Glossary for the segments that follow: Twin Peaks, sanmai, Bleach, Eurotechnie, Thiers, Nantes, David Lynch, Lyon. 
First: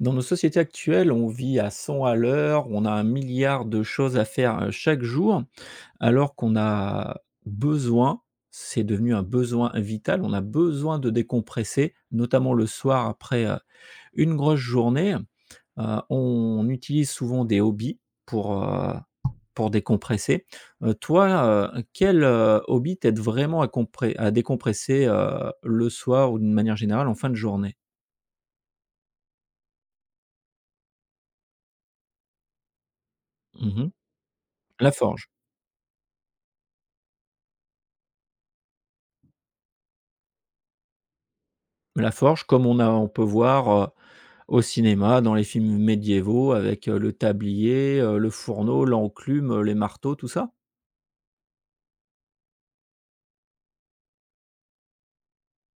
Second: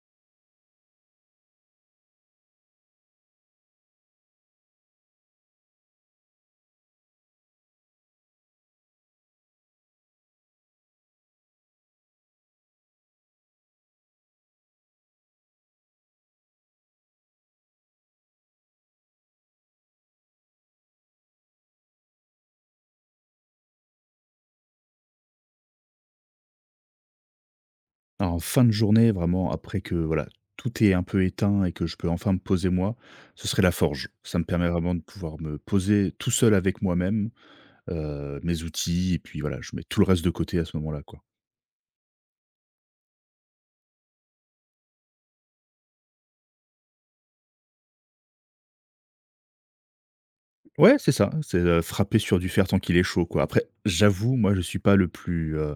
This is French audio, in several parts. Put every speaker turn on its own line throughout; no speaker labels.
Dans nos sociétés actuelles, on vit à 100 à l'heure, on a un milliard de choses à faire, chaque jour, alors qu'on a besoin, c'est devenu un besoin vital, on a besoin de décompresser, notamment le soir après, une grosse journée. On utilise souvent des hobbies pour, heu, pour décompresser. Toi, quel, hobby t'aide vraiment à compré à décompresser, le soir ou d'une manière générale en fin de journée?
Alors, en fin de journée, vraiment après que voilà, tout est un peu éteint et que je peux enfin me poser moi, ce serait la
Mmh.
forge. Ça me permet
La
vraiment de
forge.
pouvoir me poser tout seul avec moi-même, mes outils et puis voilà, je mets tout le reste de côté à ce moment-là, quoi.
La forge, comme on peut voir, au cinéma, dans les films médiévaux avec, le tablier, le fourneau, l'enclume, les marteaux, tout ça?
Ouais, c'est ça, c'est, frapper sur du fer tant qu'il est chaud, quoi. Après, j'avoue, moi, je suis pas le plus,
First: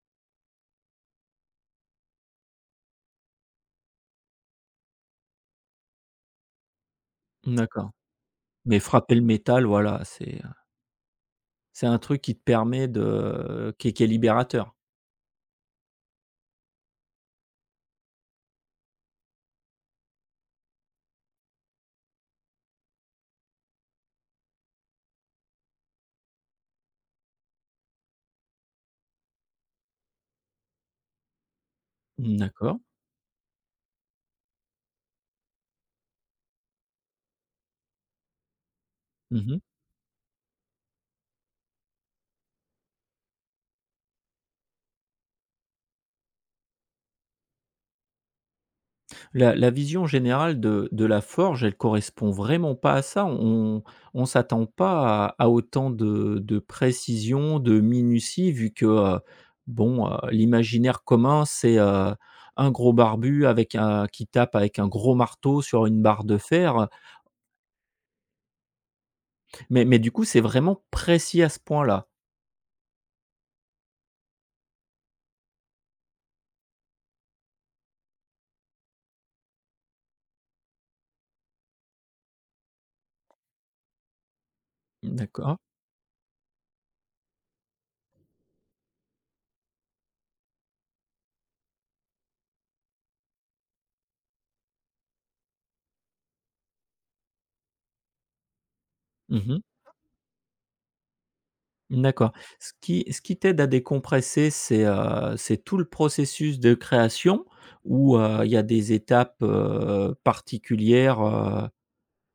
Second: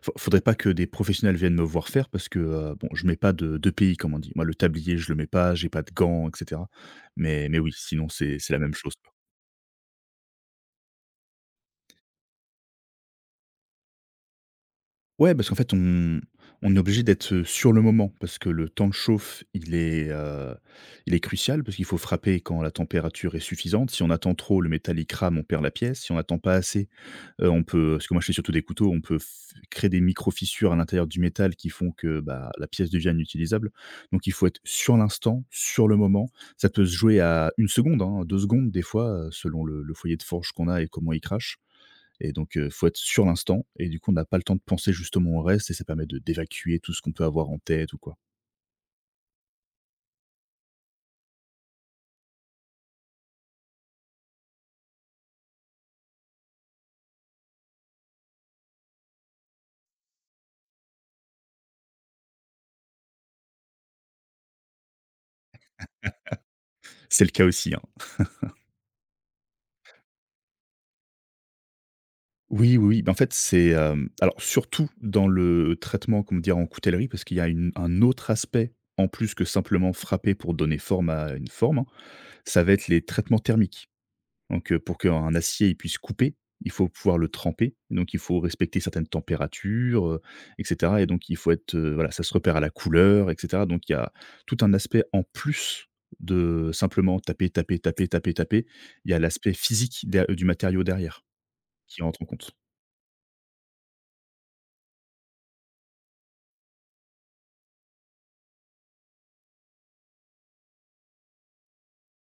faut faudrait pas que des professionnels viennent me voir faire parce que, bon, je mets pas de d'EPI, comme on dit. Moi, le tablier, je le mets pas, j'ai pas de gants et cetera. Mais oui,
D'accord,
sinon c'est la même
mais
chose.
frapper le métal, voilà, c'est un truc qui te permet de qui est libérateur.
Ouais, parce qu'en fait, on est obligé d'être, sur le moment parce que le temps de chauffe, il est crucial parce qu'il faut frapper quand la température est suffisante. Si on attend trop, le métal il crame, on perd la pièce. Si on attend pas assez, on peut parce que moi je fais surtout des couteaux, on peut f créer des micro-fissures à l'intérieur du métal qui font que, bah, la
D'accord.
pièce devient inutilisable. Donc il faut être sur l'instant, sur le moment. Ça peut se jouer à une seconde, hein, 2 secondes des fois,
Mmh.
selon le foyer de forge qu'on a et comment il crache. Et donc, faut être sur l'instant et du coup, on n'a pas le temps de penser justement au reste et ça permet de d'évacuer tout ce qu'on peut avoir en tête ou quoi.
La vision générale de la forge, elle correspond vraiment pas à ça. On s'attend pas à autant de précision, de minutie vu que, bon, l'imaginaire commun, c'est, un gros barbu avec un qui tape avec un gros marteau sur une barre de fer,
C'est le cas aussi, hein?
mais du coup, c'est vraiment précis à ce point-là.
Oui, oui, oui. Bah, en fait, c'est, alors surtout dans le traitement, comment dire, en coutellerie, parce qu'il y a une un autre aspect en plus que simplement frapper pour donner forme à une forme, hein, ça va être les traitements thermiques. Donc, pour qu'un
D'accord.
acier, il puisse couper, il faut pouvoir le tremper. Donc il faut respecter certaines températures, et cetera et donc il faut être, voilà, ça se repère à la couleur et cetera. Donc il y a tout un aspect en plus de simplement taper, taper, taper, taper, taper. Il y a l'aspect
Mmh.
physique der du matériau derrière qui rentre en
D'accord.
compte.
Ce qui t'aide à décompresser, c'est tout le processus de création où il y a des étapes, particulières, heu,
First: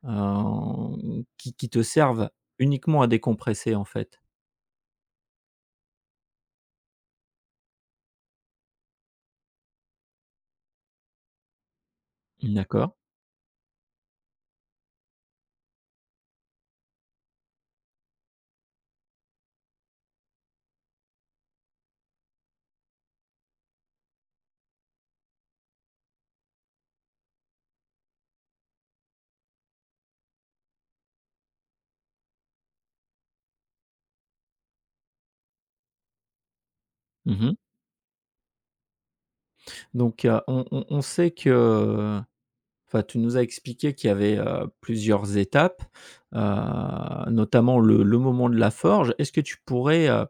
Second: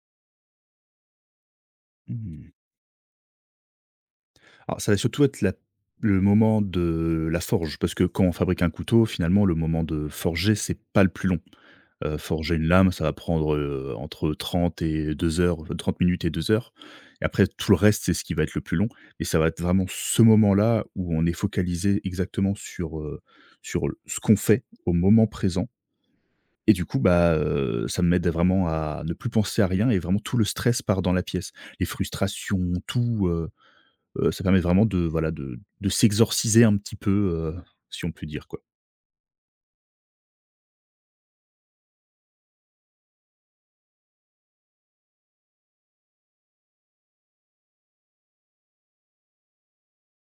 hem, qui te servent
Mmh.
uniquement à décompresser, en fait?
Alors ça va surtout être la le moment de la forge parce que quand on fabrique un couteau, finalement, le moment de forger, c'est pas le plus long. Forger une
D'accord.
lame, ça va prendre, entre 30 minutes et 2 heures, et après tout le reste, c'est ce qui va être le plus long et ça va être vraiment ce moment-là où on est focalisé exactement sur ce qu'on fait au moment présent. Et du coup, bah, ça m'aide vraiment à ne plus penser à rien et vraiment tout le stress part dans la pièce. Les frustrations, tout, ça permet vraiment de, voilà, de s'exorciser un petit peu,
Mmh.
si on peut dire, quoi.
Donc, on sait que enfin, tu nous as expliqué qu'il y avait, plusieurs étapes, notamment le moment de la forge. Est-ce que tu pourrais, euh,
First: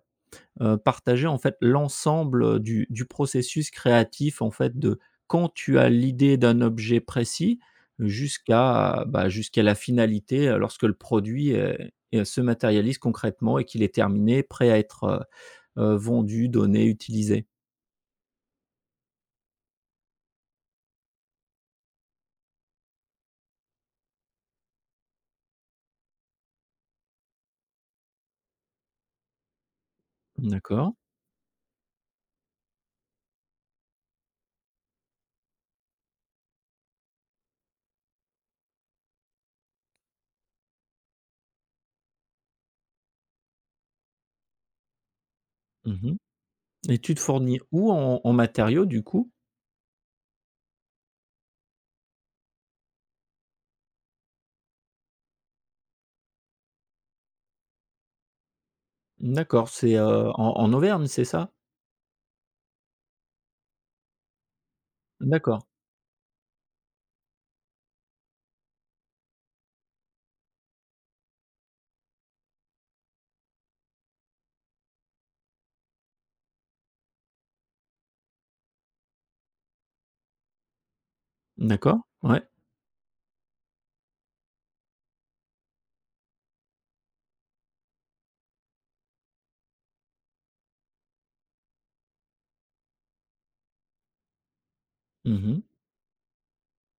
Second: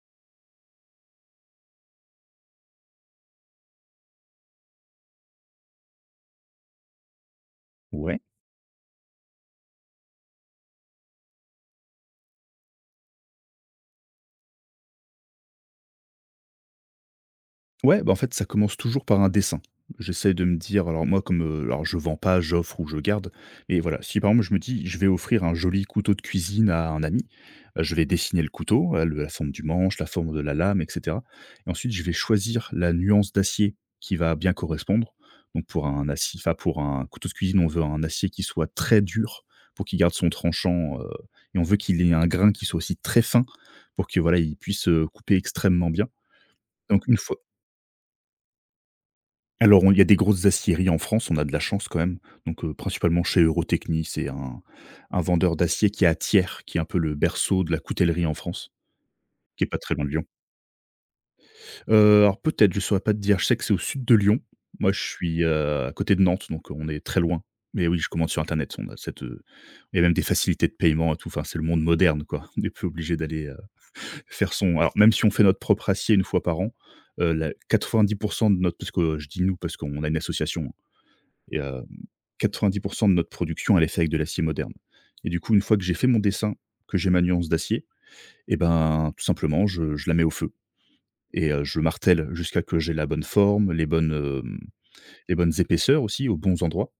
heu, partager en fait l'ensemble, du processus créatif en fait de quand tu as l'idée d'un objet précis
Ouais.
jusqu'à, bah, jusqu'à la finalité, lorsque le produit est est se matérialise concrètement et qu'il est terminé, prêt à être, vendu, donné, utilisé.
Ouais, bah, en fait, ça commence toujours par un dessin. J'essaie de me dire alors moi comme, alors je vends pas, j'offre ou je garde. Et voilà, si par exemple je me dis: «Je vais offrir un joli couteau de cuisine à un ami», je vais dessiner le couteau, le la forme du manche, la forme de la lame et
D'accord.
cetera, et ensuite je vais choisir la nuance d'acier qui va bien correspondre. Donc pour un acier, enfin pour un couteau de cuisine, on veut un acier qui soit très dur pour qu'il garde son tranchant, et on veut qu'il ait un grain qui soit aussi très fin pour que voilà, il puisse, couper extrêmement bien.
Mmh. Et
Donc
tu
une
te
fois
fournis où en matériaux du coup?
alors on il y a des grosses aciéries en France, on a de la chance quand même, donc principalement chez Eurotechnie, c'est un vendeur d'acier qui est à Thiers, qui est un peu le berceau de la coutellerie en France, qui est
D'accord,
pas très
c'est,
loin de Lyon.
en Auvergne, c'est ça?
Alors peut-être, je saurais pas te dire, je sais que c'est au sud de Lyon. Moi je suis,
D'accord.
à côté de Nantes, donc on est très loin. Mais oui, je commande sur internet, il y a même des facilités de paiement et tout, enfin c'est le monde moderne quoi. On n'est plus obligé d'aller, faire son alors même si on fait notre propre acier une fois par an, la 90% de notre, parce que je dis «nous» parce qu'on a une association, et
D'accord, ouais.
90 de notre production, elle est faite avec de l'acier moderne. Et du coup, une fois que j'ai fait mon dessin, que j'ai ma nuance d'acier, et ben, tout simplement, je la mets au feu et je martèle jusqu'à que j'ai la bonne forme, les bonnes, les bonnes
Mmh.
épaisseurs aussi, aux bons endroits.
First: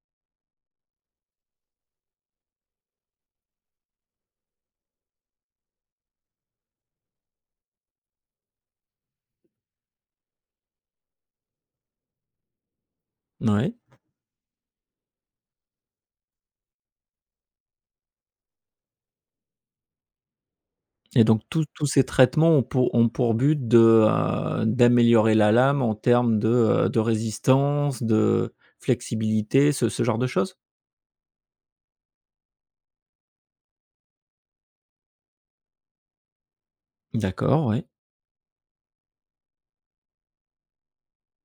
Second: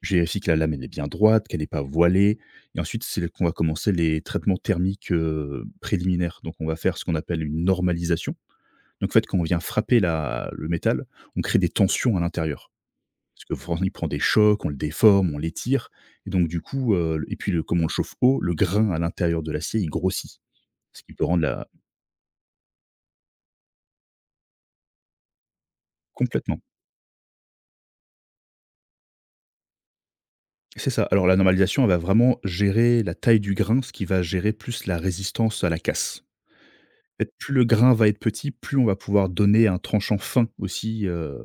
Je vérifie que la lame, elle est bien droite, qu'elle n'est pas voilée, et ensuite, c'est là qu'on va commencer les traitements thermiques, préliminaires. Donc on va faire ce qu'on appelle une normalisation. Donc en fait, quand on vient frapper la le métal, on crée des tensions à l'intérieur. Parce que
Ouais.
forcément, il prend des chocs, on le déforme, on l'étire, et donc du coup, et puis le comme on le chauffe haut, le grain à l'intérieur de l'acier, il grossit. Ce qui
Et
peut
donc
rendre
tous
la...
tous ces traitements ont pour but de, d'améliorer la lame en termes
Complètement.
de résistance, de flexibilité, ce genre de choses?
C'est ça. Alors la normalisation, elle va vraiment gérer la taille du grain, ce qui va gérer plus la résistance à la casse. En fait, plus le
D'accord, ouais.
grain va être petit, plus on va pouvoir donner un tranchant fin aussi,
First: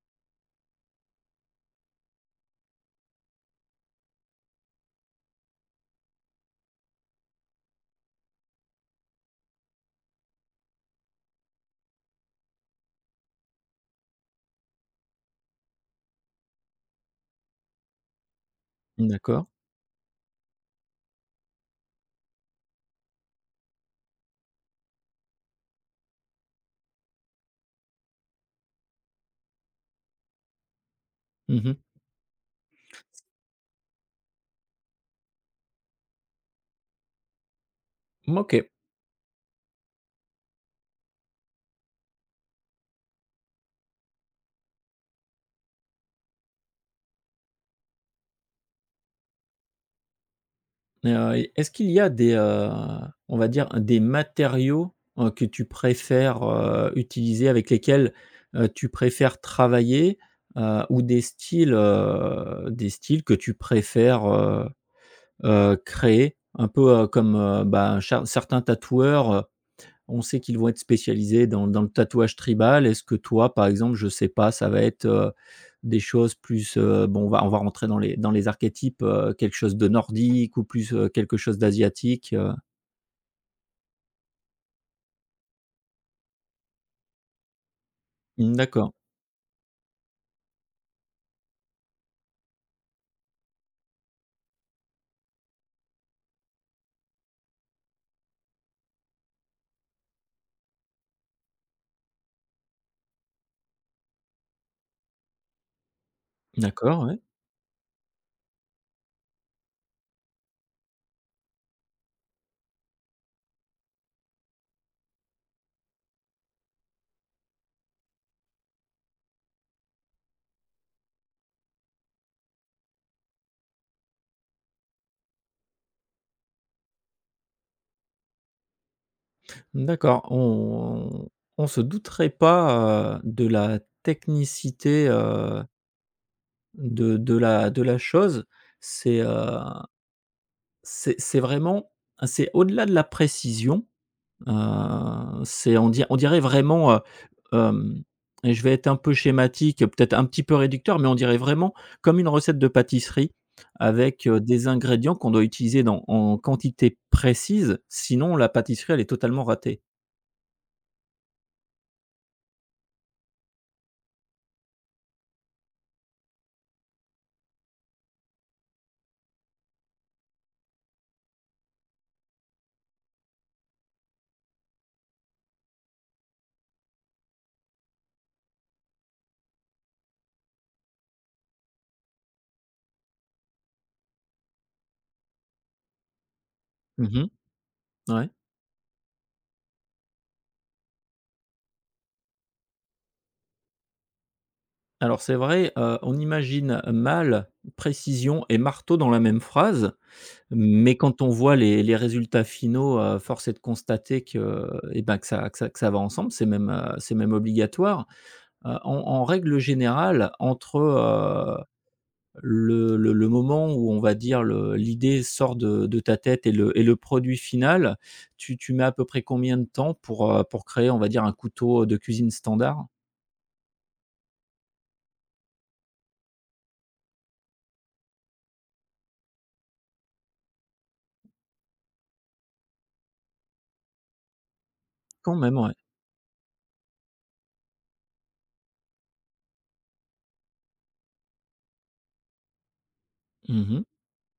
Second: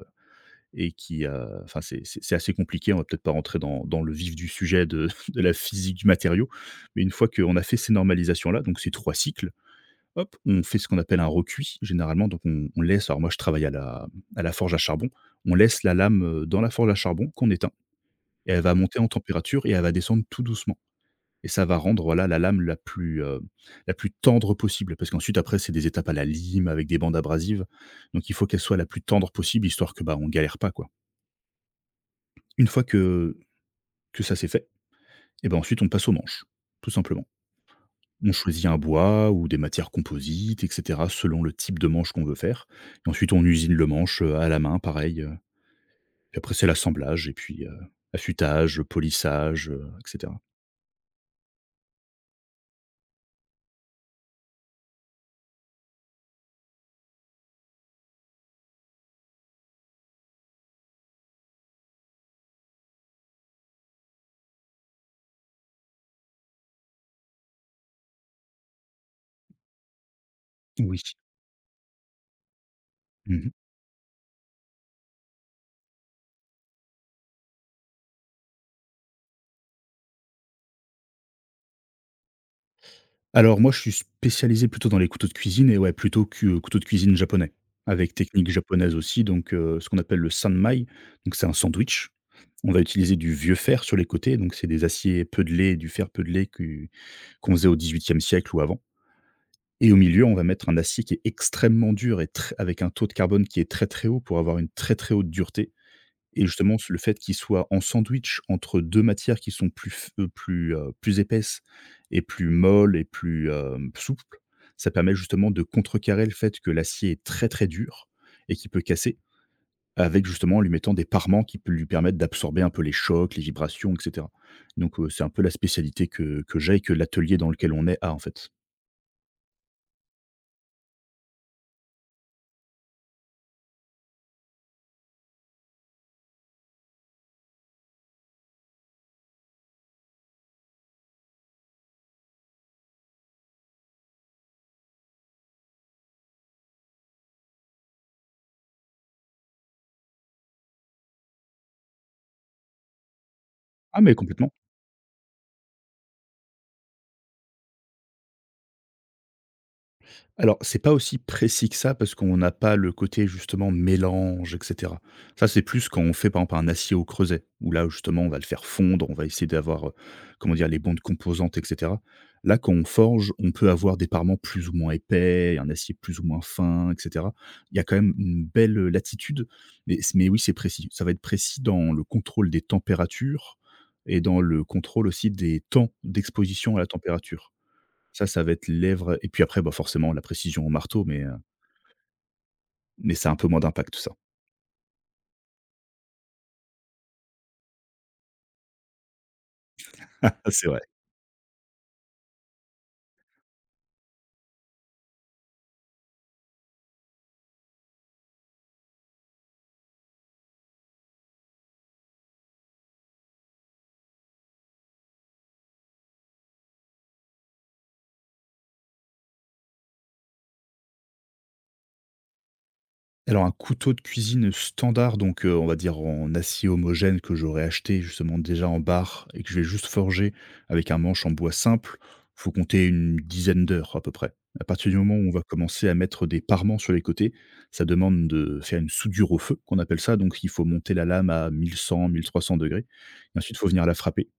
et qui, enfin c'est assez compliqué, on va peut-être pas rentrer dans le vif du sujet de de la physique du matériau, mais une fois qu'on a fait ces normalisations là, donc ces 3 cycles, hop, on fait ce qu'on appelle un recuit généralement, donc on laisse alors moi je travaille à la forge à charbon, on laisse la lame, dans la forge à charbon qu'on éteint, et elle va monter en
D'accord.
température et elle va descendre tout doucement, et ça va rendre voilà la lame la plus tendre possible, parce qu'ensuite après c'est des étapes à la lime avec des bandes abrasives, donc il faut qu'elle soit la plus tendre possible, histoire que, bah, on galère pas quoi.
Mmh.
Une fois que ça c'est fait, et ben ensuite on passe aux manches, tout simplement. On
OK.
choisit un bois ou des matières composites, et cetera, selon le type de manche qu'on veut faire. Et ensuite, on usine le manche, à la main, pareil. Puis après, c'est l'assemblage et puis, affûtage, polissage, et cetera.
Et et est-ce qu'il y a des, on va dire des matériaux, que tu préfères, utiliser, avec lesquels, tu préfères travailler, ou des styles, que tu préfères, créés, un peu, comme, bah, char certains tatoueurs, on sait qu'ils vont être
Oui.
spécialisés dans le tatouage tribal. Est-ce que
Mmh.
toi, par exemple, je sais pas, ça va être, des choses plus, bon, on va rentrer dans les archétypes, quelque chose de nordique ou plus, quelque chose d'asiatique,
Alors moi, je suis spécialisé plutôt dans les couteaux de cuisine et ouais, plutôt cu couteau de cuisine japonais, avec technique
Mmh, d'accord,
japonaise aussi, donc ce qu'on appelle le sanmai, donc c'est un sandwich. On va utiliser du vieux fer sur les côtés, donc c'est des aciers peudelés, du fer peudelé que qu'on faisait au XVIIIe siècle ou avant, et au milieu, on va mettre un acier qui est extrêmement dur et tr avec un taux de carbone qui est très, très haut pour avoir une très, très haute dureté. Et justement, le
d'accord, ouais.
fait qu'il soit en sandwich entre 2 matières qui sont plus f plus, plus épaisses et plus molles et plus, souples, ça permet justement de contrecarrer le fait que l'acier est très, très dur et qui peut casser, avec justement en lui mettant des parements qui peut lui permettre d'absorber un peu les chocs, les vibrations et cetera. Donc, c'est un peu la spécialité que j'ai et que l'atelier dans lequel on est a, en fait.
D'accord, on se douterait pas, de la technicité, de la chose. C'est, heu C'est vraiment c'est au-delà de la précision, c'est on dirait vraiment, hem, je vais être un peu schématique, peut-être un petit peu réducteur, mais on dirait vraiment comme une recette de pâtisserie
Ah mais
avec,
complètement.
des ingrédients qu'on doit utiliser dans en quantité précise, sinon la pâtisserie, elle est totalement ratée.
Alors, c'est pas aussi précis que ça parce qu'on n'a pas le côté justement mélange, et cetera. Ça, c'est plus quand on fait par exemple un acier au creuset, où là justement on va le faire fondre, on va essayer d'avoir, comment dire? Les bonnes composantes et cetera. Là, quand on forge, on peut avoir des parements plus ou moins épais, un acier plus ou moins fin, et cetera. Il y a quand même une belle, latitude, mais oui, c'est précis. Ça va être précis dans le contrôle des températures et dans le contrôle aussi des temps d'exposition à la
Mmh,
température. Ça,
ouais.
ça va être lèvres et puis après, bah, forcément la précision au marteau, mais ça a un peu moins d'impact tout ça.
Alors c'est vrai, on imagine mal précision et marteau dans la même phrase.
Ah, c'est vrai.
Mais quand on voit les résultats finaux, force est de constater que, eh ben, que ça va ensemble, c'est même obligatoire. En en règle générale, entre, le moment où on va dire le l'idée sort de ta tête et le produit final, tu mets à peu près combien de temps pour créer, on va dire, un couteau de cuisine standard?
Alors un couteau de cuisine standard, donc on va dire en acier homogène que j'aurais acheté justement déjà en barre et que je vais juste forger avec un manche en bois simple, faut compter une dizaine d'heures à peu près. À partir du moment où on
Quand
va
même, ouais.
commencer à mettre des parements sur les côtés, ça demande de faire une soudure au feu qu'on appelle ça, donc il faut monter la lame à 1100-1300 degrés et ensuite il faut
Mmh.
venir la frapper.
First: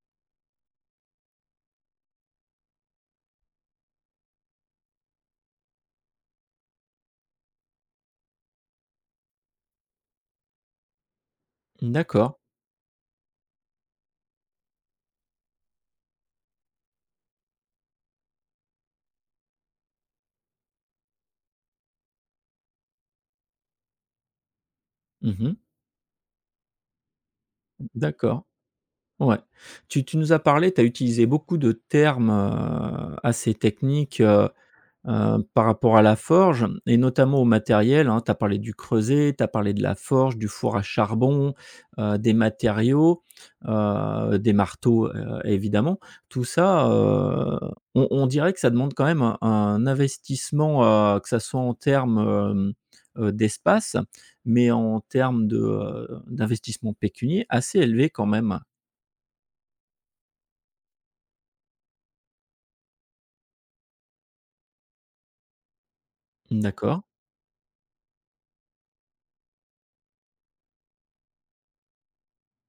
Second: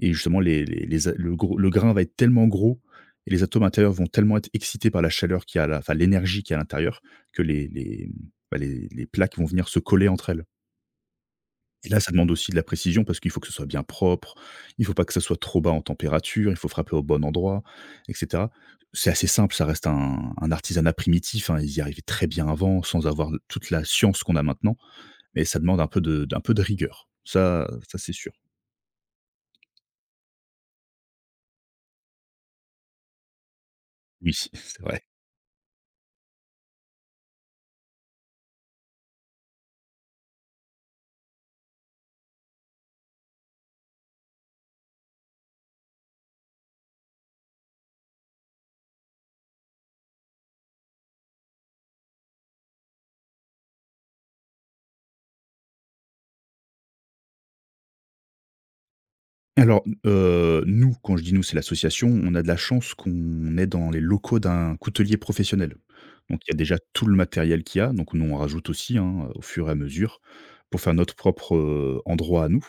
Et justement, les a le grain va être tellement gros et les atomes intérieurs vont tellement être excités par la chaleur qui a la enfin, l'énergie qui est à l'intérieur, que bah, les plaques vont venir se coller entre elles. Et là, ça demande
D'accord.
aussi de la précision parce qu'il faut que ce soit bien propre, il faut pas que ça soit trop bas en température, il faut frapper au bon endroit et cetera. C'est assez simple, ça reste un artisanat primitif, hein, ils y arrivaient très bien avant sans avoir toute la science qu'on a maintenant, mais
Mmh.
ça demande un peu de d'un peu de rigueur. Ça ça, c'est sûr.
D'accord. Ouais. Tu nous as parlé, tu as utilisé beaucoup de termes, assez techniques,
Oui, c'est vrai.
par rapport à la forge et notamment au matériel, hein. Tu as parlé du creuset, tu as parlé de la forge, du four à charbon, des matériaux, des marteaux, évidemment. Tout ça, on dirait que ça demande quand même un investissement, que ça soit en termes, d'espace, mais en termes de, d'investissement pécunier assez élevé quand même.
Alors, nous, quand je dis nous, c'est l'association, on a de la chance qu'on est dans les locaux d'un coutelier professionnel. Donc il y a déjà
D'accord.
tout le matériel qu'il y a, donc nous on rajoute aussi, hein, au fur et à mesure pour faire notre propre, endroit à nous.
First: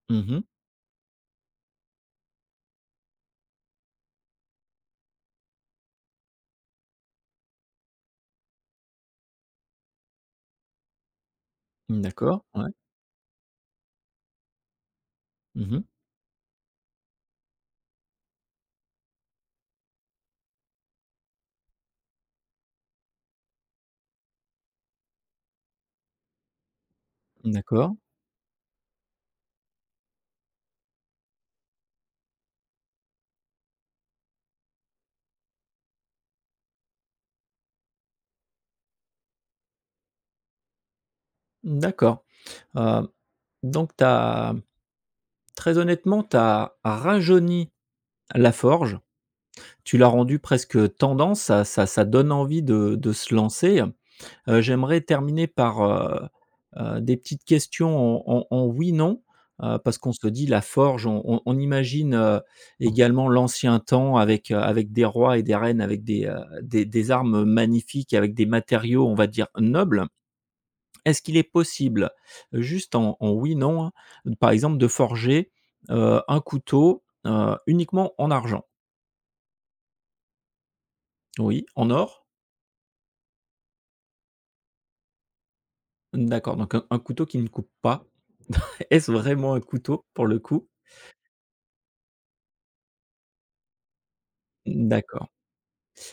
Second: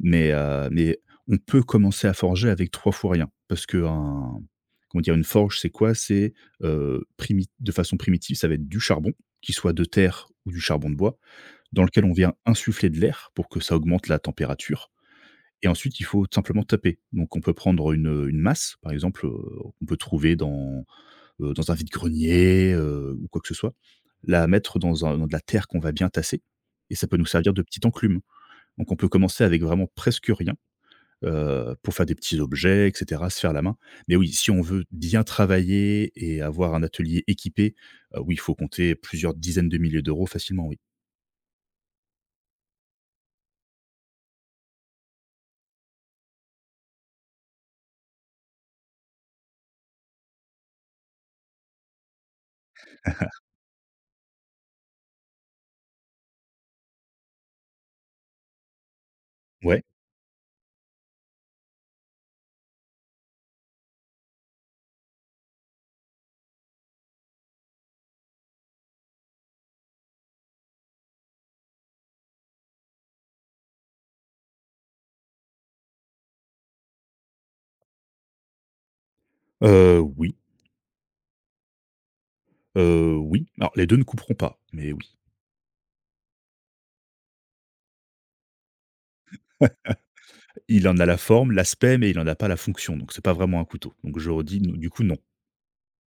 Mais,
Mmh.
heu, mais on peut commencer à forger avec 3 fois rien, parce qu'un comment dire? Une forge, c'est quoi? C'est, primi de façon primitive, ça va être du charbon, qu'il soit de terre ou du charbon de bois, dans lequel on vient
D'accord, ouais.
insuffler de l'air pour que ça augmente la température. Et
Mmh.
ensuite, il faut tout simplement taper. Donc on peut prendre une masse, par exemple, qu'on peut trouver dans, dans un vide-grenier, ou quoi que ce soit, la mettre dans de la terre qu'on va bien tasser, et ça peut nous servir de petite
D'accord.
enclume. Donc on peut commencer avec vraiment presque rien, pour faire des petits objets et cetera, se faire la main. Mais oui, si on veut bien travailler et avoir un atelier équipé, oui, il faut compter plusieurs dizaines de milliers d'euros facilement, oui.
D'accord. Heu, donc t'as très honnêtement, tu as rajeuni la forge. Tu l'as rendue presque tendance, ça donne envie de se lancer. J'aimerais terminer par, des petites questions en en oui/non,
Ouais,
parce qu'on se dit la forge, on imagine, également l'ancien temps avec, avec des rois et des reines, avec des, des armes magnifiques, avec des matériaux, on va dire nobles. Est-ce qu'il est possible, juste en oui/non, hein, par exemple de forger, un couteau, uniquement en argent?
oui,
Oui, en or?
oui. Alors les 2 ne couperont pas, mais oui.
D'accord, donc un couteau qui ne coupe pas. Est-ce vraiment un couteau pour le coup?
Il en a la forme, l'aspect, mais il en a pas la fonction, donc c'est pas vraiment un couteau. Donc je redis: «N du coup, non».
D'accord.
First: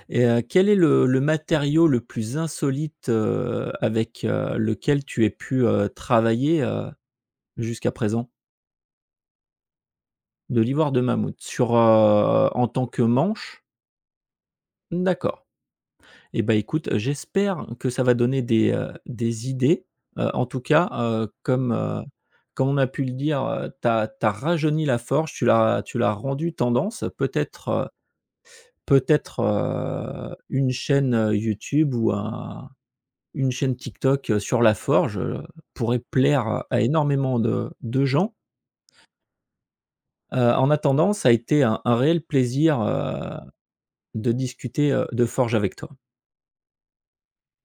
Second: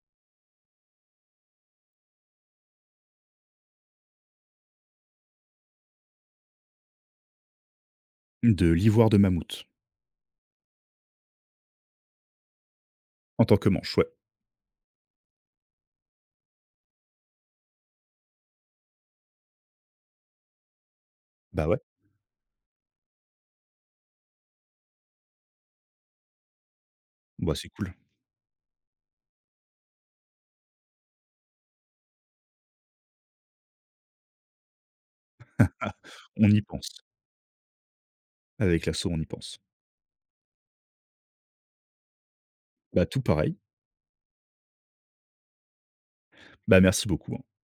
Et quel est le matériau le plus insolite, avec, lequel tu aies pu, travailler, jusqu'à présent?
De l'ivoire de mammouth,
De l'ivoire de mammouth sur, en tant que
en tant
manche?
que manche, ouais.
D'accord. Et ben écoute, j'espère que ça va donner des idées. En tout cas,
Bah,
comme,
ouais.
comme on a pu le dire, tu as rajeuni la forge, tu l'as rendue tendance.
Bah,
Peut-être,
c'est cool.
une chaîne, YouTube ou un. Une chaîne TikTok, sur la forge,
Ah,
pourrait plaire
on y
à
pense.
énormément de gens.
Avec l'assaut, on y pense.
En attendant, ça a été un réel plaisir,
Bah, tout pareil.
de discuter, de forge avec toi.
Bah, merci beaucoup, hein.